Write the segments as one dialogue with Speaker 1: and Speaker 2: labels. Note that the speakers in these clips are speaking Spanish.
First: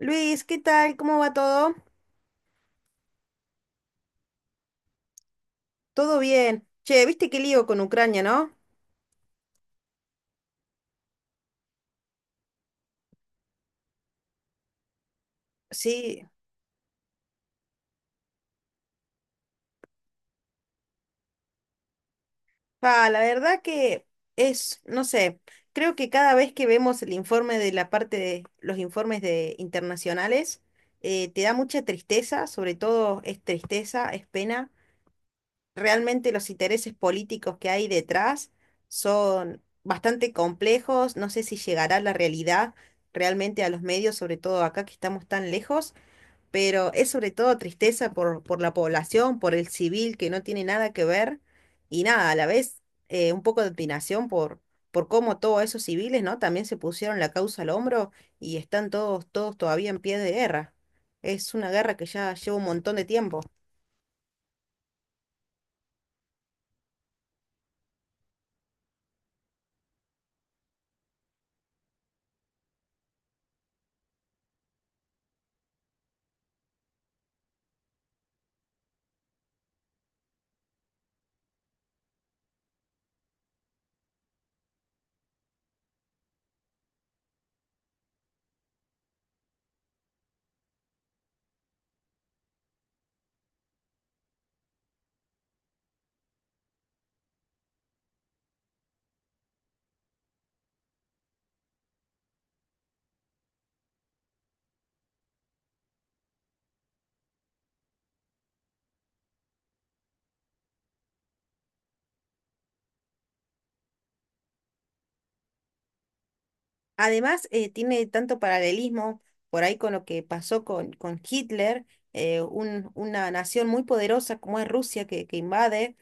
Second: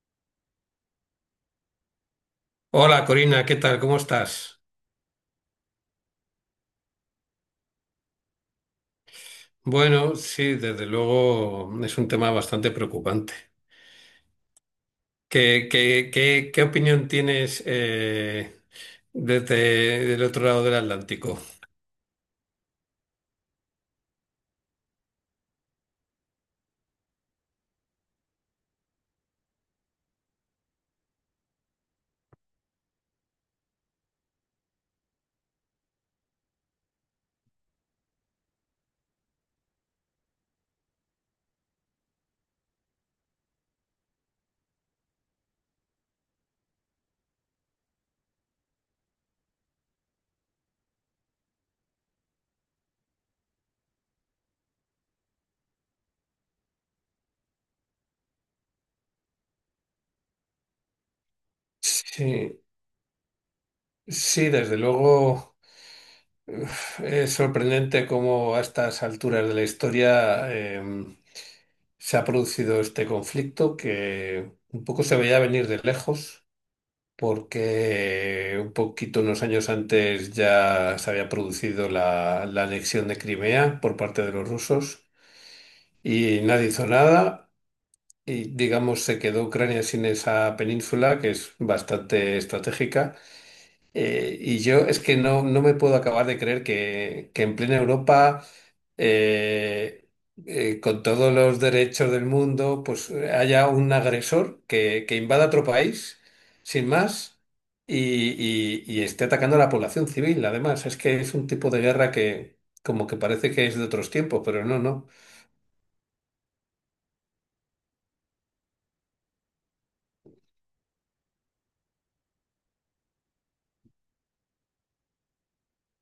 Speaker 1: Luis, ¿qué tal? ¿Cómo va todo?
Speaker 2: Hola Corina, ¿qué tal? ¿Cómo estás?
Speaker 1: Todo bien. Che, ¿viste qué lío con Ucrania, no?
Speaker 2: Bueno, sí, desde luego es un tema bastante preocupante. ¿Qué, qué,
Speaker 1: Sí.
Speaker 2: qué, qué opinión tienes desde el otro lado del Atlántico?
Speaker 1: Pa, la verdad que es, no sé, creo que cada vez que vemos el informe de la parte de los informes de internacionales, te da mucha tristeza, sobre todo es tristeza, es pena. Realmente los intereses políticos que hay detrás son bastante complejos. No sé si llegará la realidad realmente a los medios, sobre todo acá que estamos tan lejos, pero es sobre todo tristeza por la población, por el civil que no tiene nada que ver. Y nada, a la vez un poco de opinación por cómo todos esos civiles, ¿no? También se pusieron la causa al hombro y están todos todavía en pie de guerra. Es una guerra que ya lleva
Speaker 2: Sí,
Speaker 1: un montón de tiempo.
Speaker 2: sí, desde luego, uf, es sorprendente cómo a estas alturas de la historia se ha producido este conflicto que un poco se veía venir de lejos, porque un poquito unos años antes ya se había producido la anexión de Crimea por parte de los rusos y nadie hizo nada, y digamos se quedó Ucrania sin esa península que es bastante estratégica. Y yo es que no me puedo acabar de creer que en plena Europa, eh, con todos los derechos del mundo, pues haya un agresor que invada otro país, sin más, y esté atacando a la población civil. Además, es que es un tipo de guerra que como que parece que es de otros tiempos, pero no, no.
Speaker 1: Además, tiene tanto paralelismo por ahí con lo que pasó con Hitler, una nación muy poderosa como es Rusia que invade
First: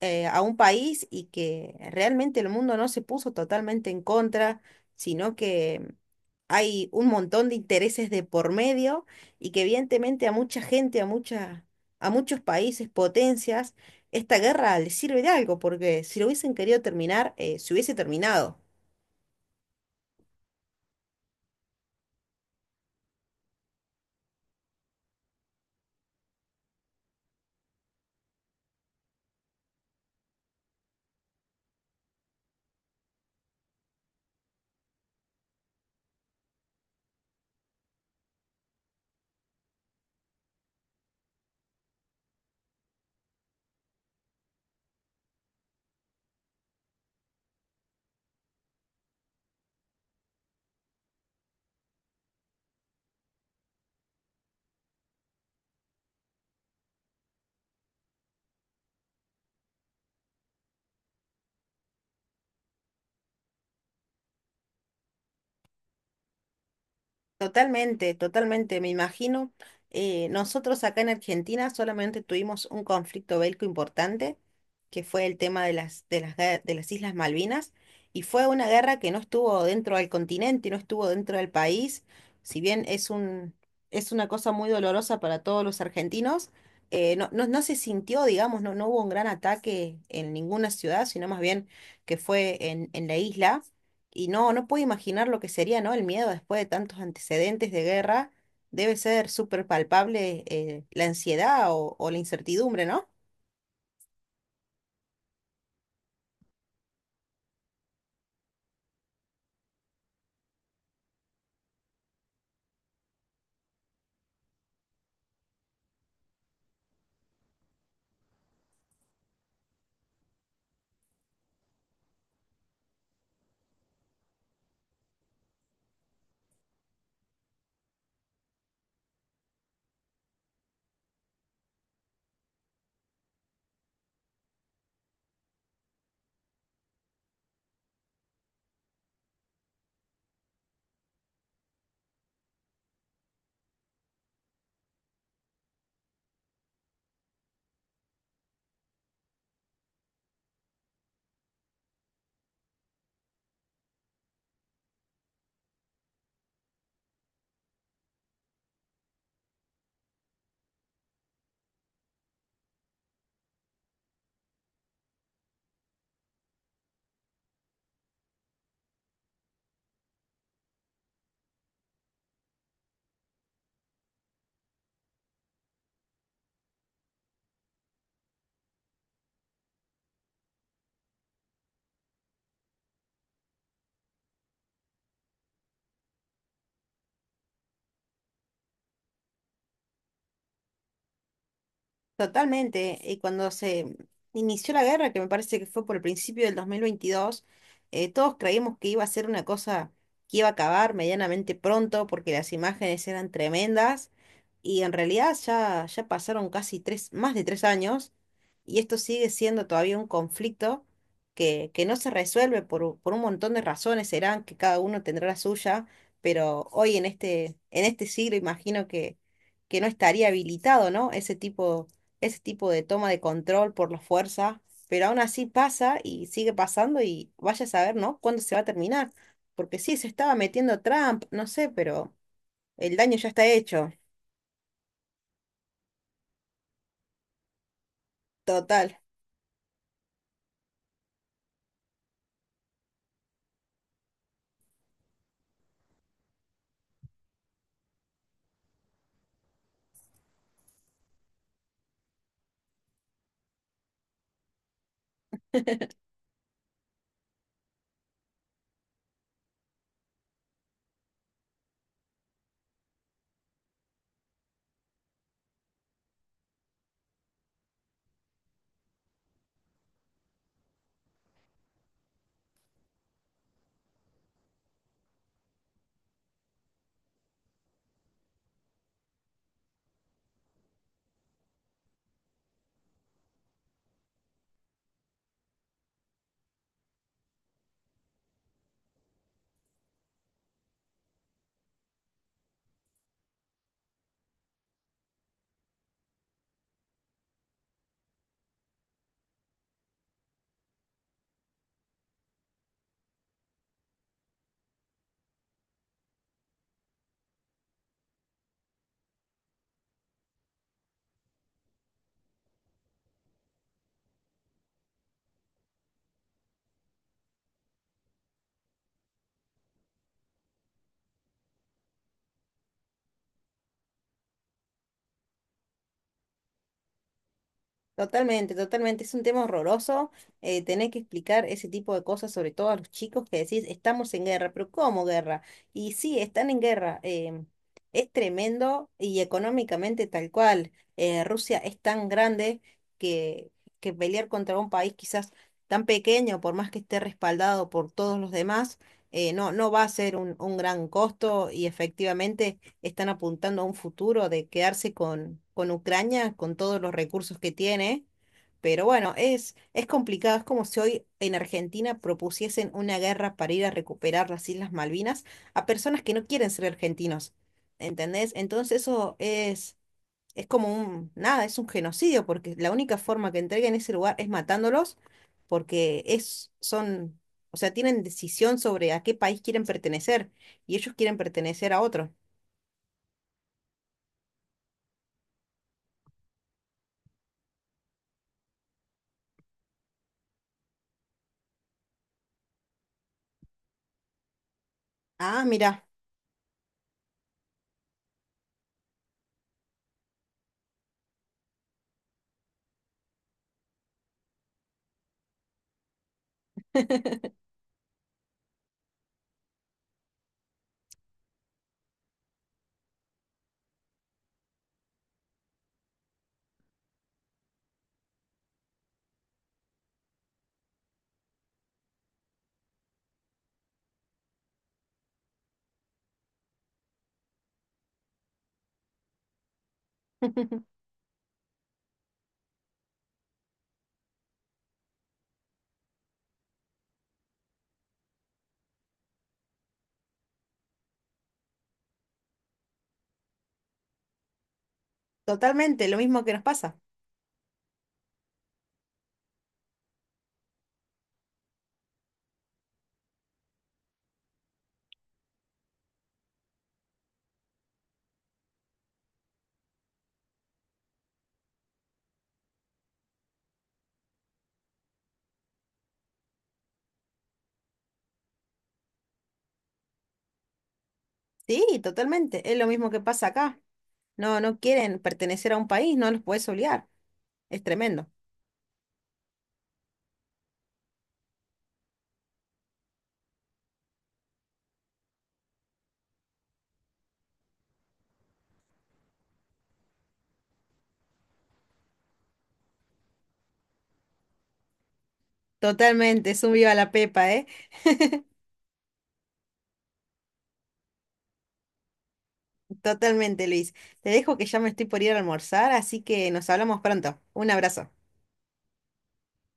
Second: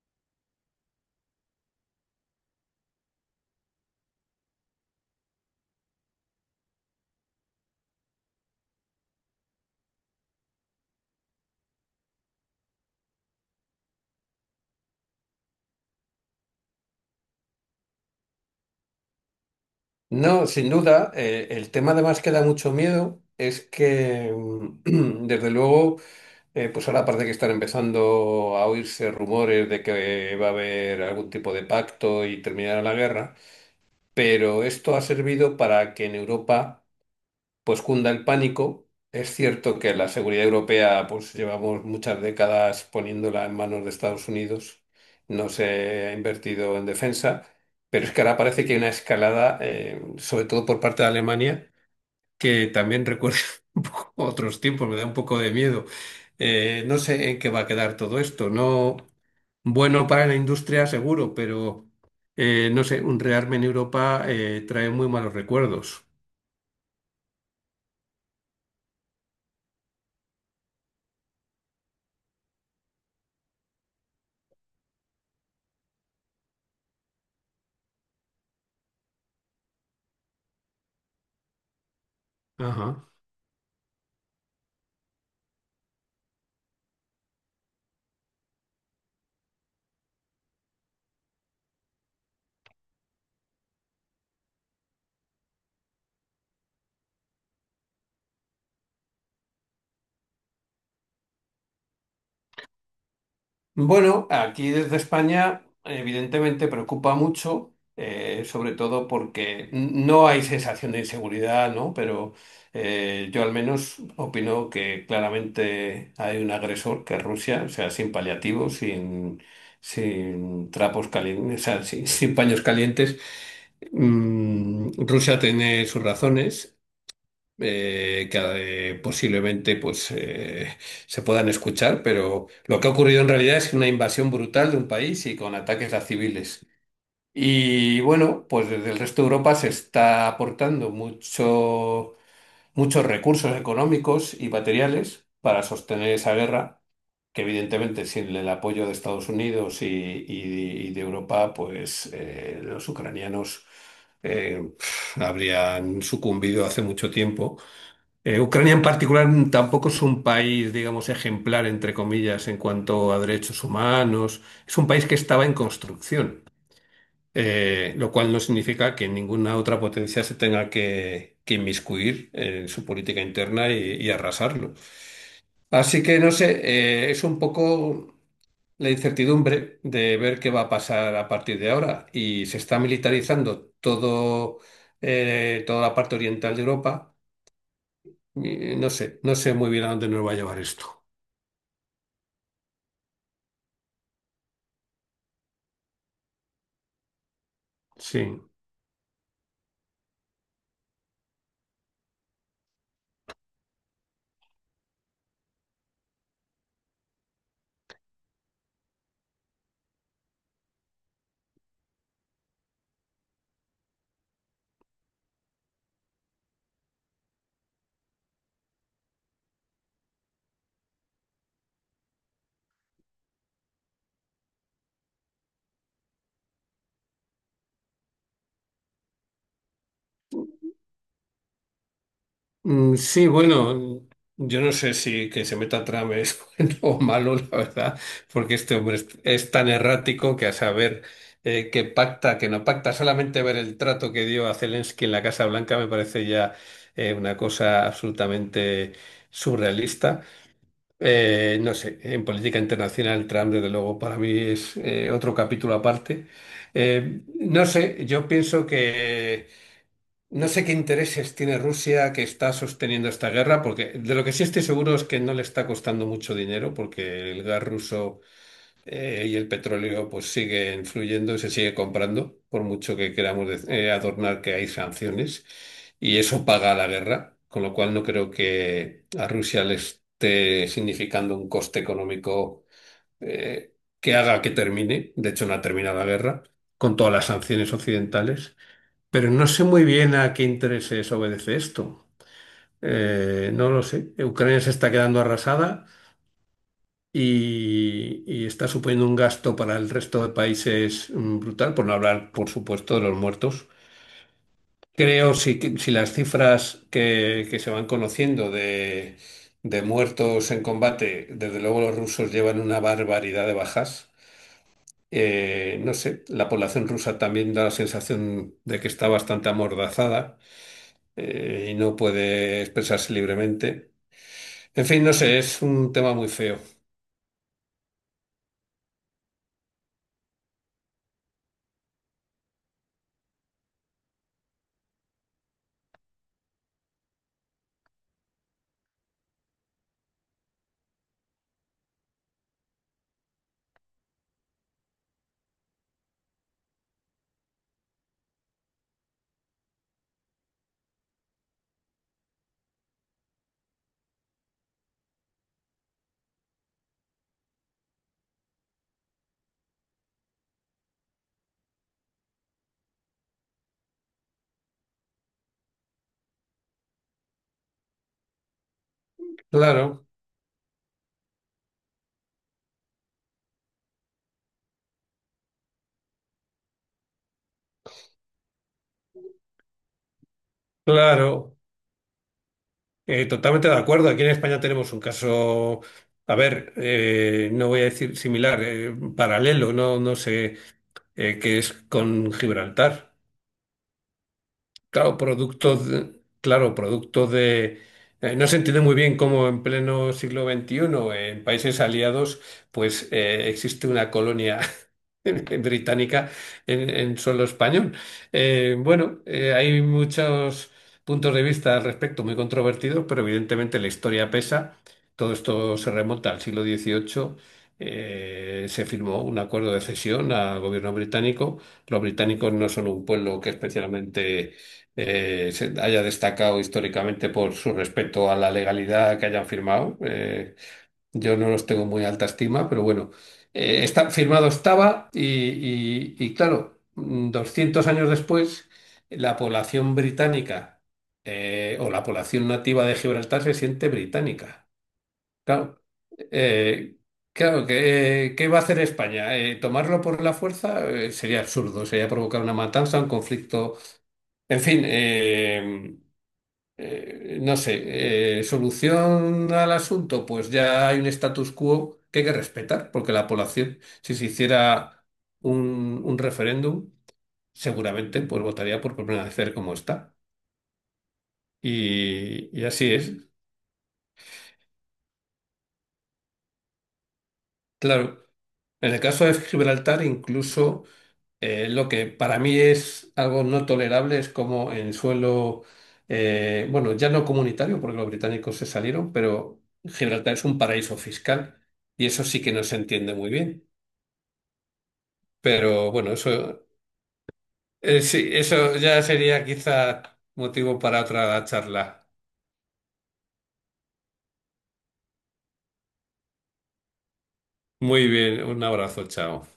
Speaker 1: a un país, y que realmente el mundo no se puso totalmente en contra, sino que hay un montón de intereses de por medio, y que evidentemente a mucha gente, a mucha, a muchos países, potencias, esta guerra les sirve de algo, porque si lo hubiesen querido terminar, se hubiese terminado.
Speaker 2: No, sin duda, el tema además que da mucho miedo es que, desde luego, pues ahora parece que están empezando a oírse rumores de que va a haber algún tipo de pacto y terminará la guerra, pero esto ha servido para que en Europa pues cunda el pánico. Es cierto que la seguridad europea pues llevamos muchas décadas poniéndola en manos de Estados Unidos, no se ha invertido en defensa, pero es que ahora parece que hay una escalada, sobre todo por parte de Alemania, que también recuerda un poco otros tiempos, me da un poco de miedo. No sé en qué va a quedar todo esto. No, bueno, para la industria seguro, pero no sé, un rearme en Europa trae muy malos recuerdos.
Speaker 1: Totalmente, totalmente, me imagino. Nosotros acá en Argentina solamente tuvimos un conflicto bélico importante, que fue el tema de de las Islas Malvinas, y fue una guerra que no estuvo dentro del continente, no estuvo dentro del país. Si bien
Speaker 2: Ajá.
Speaker 1: es un, es una cosa muy dolorosa para todos los argentinos, no se sintió, digamos, no hubo un gran ataque en ninguna ciudad, sino más bien que fue en la isla. Y no, no puedo imaginar lo que sería, ¿no? El miedo después de tantos antecedentes de guerra. Debe ser súper palpable la ansiedad o la incertidumbre, ¿no?
Speaker 2: Bueno, aquí desde España evidentemente preocupa mucho, sobre todo porque no hay sensación de inseguridad, ¿no? Pero yo al menos opino que claramente hay un agresor que es Rusia, o sea, sin paliativos, sin trapos calientes, o sea, sin, sin paños calientes. Rusia tiene sus razones que posiblemente pues, se puedan escuchar, pero lo que ha ocurrido en realidad es una invasión brutal de un país y con ataques a civiles. Y bueno, pues desde el resto de Europa se está aportando mucho, muchos recursos económicos y materiales para sostener esa guerra, que evidentemente sin el apoyo de Estados Unidos y de Europa, pues los ucranianos eh, habrían sucumbido hace mucho tiempo. Ucrania en particular tampoco es un país, digamos, ejemplar, entre comillas, en cuanto a derechos humanos. Es un país que estaba en construcción, lo cual no significa que ninguna otra potencia se tenga que inmiscuir en su política interna y arrasarlo. Así que, no sé, es un poco la incertidumbre de ver qué va a pasar a partir de ahora. Y se está militarizando todo, toda la parte oriental de Europa. No sé, no sé muy bien a dónde nos va a llevar esto.
Speaker 1: Totalmente. Y cuando se inició la guerra, que me parece que fue por el principio del 2022,
Speaker 2: Sí.
Speaker 1: todos creímos que iba a ser una cosa que iba a acabar medianamente pronto porque las imágenes eran tremendas. Y en realidad ya pasaron más de tres años y esto sigue siendo todavía un conflicto que no se resuelve por un montón de razones. Serán que cada uno tendrá la suya, pero hoy en en este siglo imagino que no estaría habilitado, ¿no? Ese tipo de toma de control por la fuerza, pero aún así pasa y sigue pasando, y vaya a saber, ¿no? ¿Cuándo se va a terminar? Porque sí, se estaba metiendo Trump, no sé, pero
Speaker 2: Mm,
Speaker 1: el daño ya
Speaker 2: Sí,
Speaker 1: está hecho.
Speaker 2: bueno, yo no sé si que se meta Trump es bueno o malo, la verdad, porque este hombre
Speaker 1: Total.
Speaker 2: es tan errático que a saber que pacta, que no pacta. Solamente ver el trato que dio a Zelensky en la Casa Blanca me parece ya una cosa absolutamente surrealista. No sé, en política internacional Trump, desde luego, para mí es otro capítulo aparte. No sé, yo pienso que no sé qué intereses tiene Rusia, que está sosteniendo esta guerra, porque de lo que sí estoy seguro es que no le está costando mucho dinero, porque el gas ruso y el petróleo pues sigue influyendo y se sigue comprando, por mucho que queramos adornar que hay sanciones, y eso paga la guerra, con lo cual no creo que a Rusia le esté significando un coste económico eh, que haga que termine. De hecho, no ha terminado la guerra, con todas las sanciones occidentales, pero no sé muy bien a qué intereses obedece esto. No lo sé. Ucrania se está quedando arrasada, y está suponiendo un gasto para el resto de países, brutal, por no hablar, por supuesto, de los muertos. Creo si, si las cifras que se van conociendo de muertos en combate, desde luego los rusos llevan una barbaridad de bajas. No sé, la población rusa también da la sensación de que está bastante amordazada, y no puede expresarse libremente. En fin, no sé, es un tema muy feo.
Speaker 1: Totalmente, totalmente. Es un tema horroroso. Tener que explicar ese tipo de cosas, sobre todo a los chicos que decís, estamos en guerra, pero ¿cómo guerra? Y sí, están en guerra. Es tremendo y económicamente tal cual. Rusia es tan grande que, que pelear contra un país quizás tan pequeño, por más que esté respaldado por todos los demás, no va a ser un gran costo, y efectivamente están apuntando a un futuro de quedarse con Ucrania, con todos los recursos que tiene. Pero bueno, es complicado. Es como si hoy en Argentina propusiesen una guerra para ir a recuperar las Islas Malvinas a personas que no quieren ser argentinos, ¿entendés? Entonces eso
Speaker 2: Claro,
Speaker 1: es como un, nada, es un genocidio, porque la única forma que entreguen ese lugar es matándolos, porque es, son, o sea, tienen decisión sobre a qué país quieren pertenecer, y ellos quieren
Speaker 2: claro.
Speaker 1: pertenecer a otro.
Speaker 2: Totalmente de acuerdo. Aquí en España tenemos un caso, a ver, no voy a decir similar, paralelo, no, no sé, que es con Gibraltar.
Speaker 1: Ah, mira.
Speaker 2: Claro, producto de, no se entiende muy bien cómo en pleno siglo XXI, en países aliados, pues existe una colonia británica en suelo español. Bueno, hay muchos puntos de vista al respecto muy controvertidos, pero evidentemente la historia pesa. Todo esto se remonta al siglo XVIII. Se firmó un acuerdo de cesión al gobierno británico. Los británicos no son un pueblo que especialmente se haya destacado históricamente por su respeto a la legalidad que hayan firmado. Yo no los tengo muy alta estima, pero bueno, firmado estaba, y claro, 200 años después, la población británica o la población nativa de Gibraltar se siente británica. Claro,
Speaker 1: Totalmente, lo mismo que nos pasa.
Speaker 2: eh, claro, ¿qué va a hacer España? ¿Tomarlo por la fuerza? Sería absurdo, sería provocar una matanza, un conflicto. En fin, no sé, solución al asunto, pues ya hay un status quo que hay que respetar, porque la población, si se hiciera un referéndum, seguramente pues votaría por permanecer como está.
Speaker 1: Sí, totalmente, es
Speaker 2: Y
Speaker 1: lo mismo
Speaker 2: así
Speaker 1: que
Speaker 2: es.
Speaker 1: pasa acá. No, no quieren pertenecer a un país, no los puedes obligar. Es tremendo.
Speaker 2: Claro, en el caso de Gibraltar, incluso... Lo que para mí es algo no tolerable es como en suelo, bueno, ya no comunitario, porque los británicos se salieron, pero Gibraltar es un paraíso fiscal y eso sí que no se entiende muy bien. Pero bueno,
Speaker 1: Totalmente, es un viva la pepa, ¿eh?
Speaker 2: sí, eso ya sería quizá motivo para otra charla.
Speaker 1: Totalmente, Luis. Te dejo que ya me estoy por ir a almorzar, así que nos hablamos pronto. Un abrazo.
Speaker 2: Muy bien, un abrazo, chao.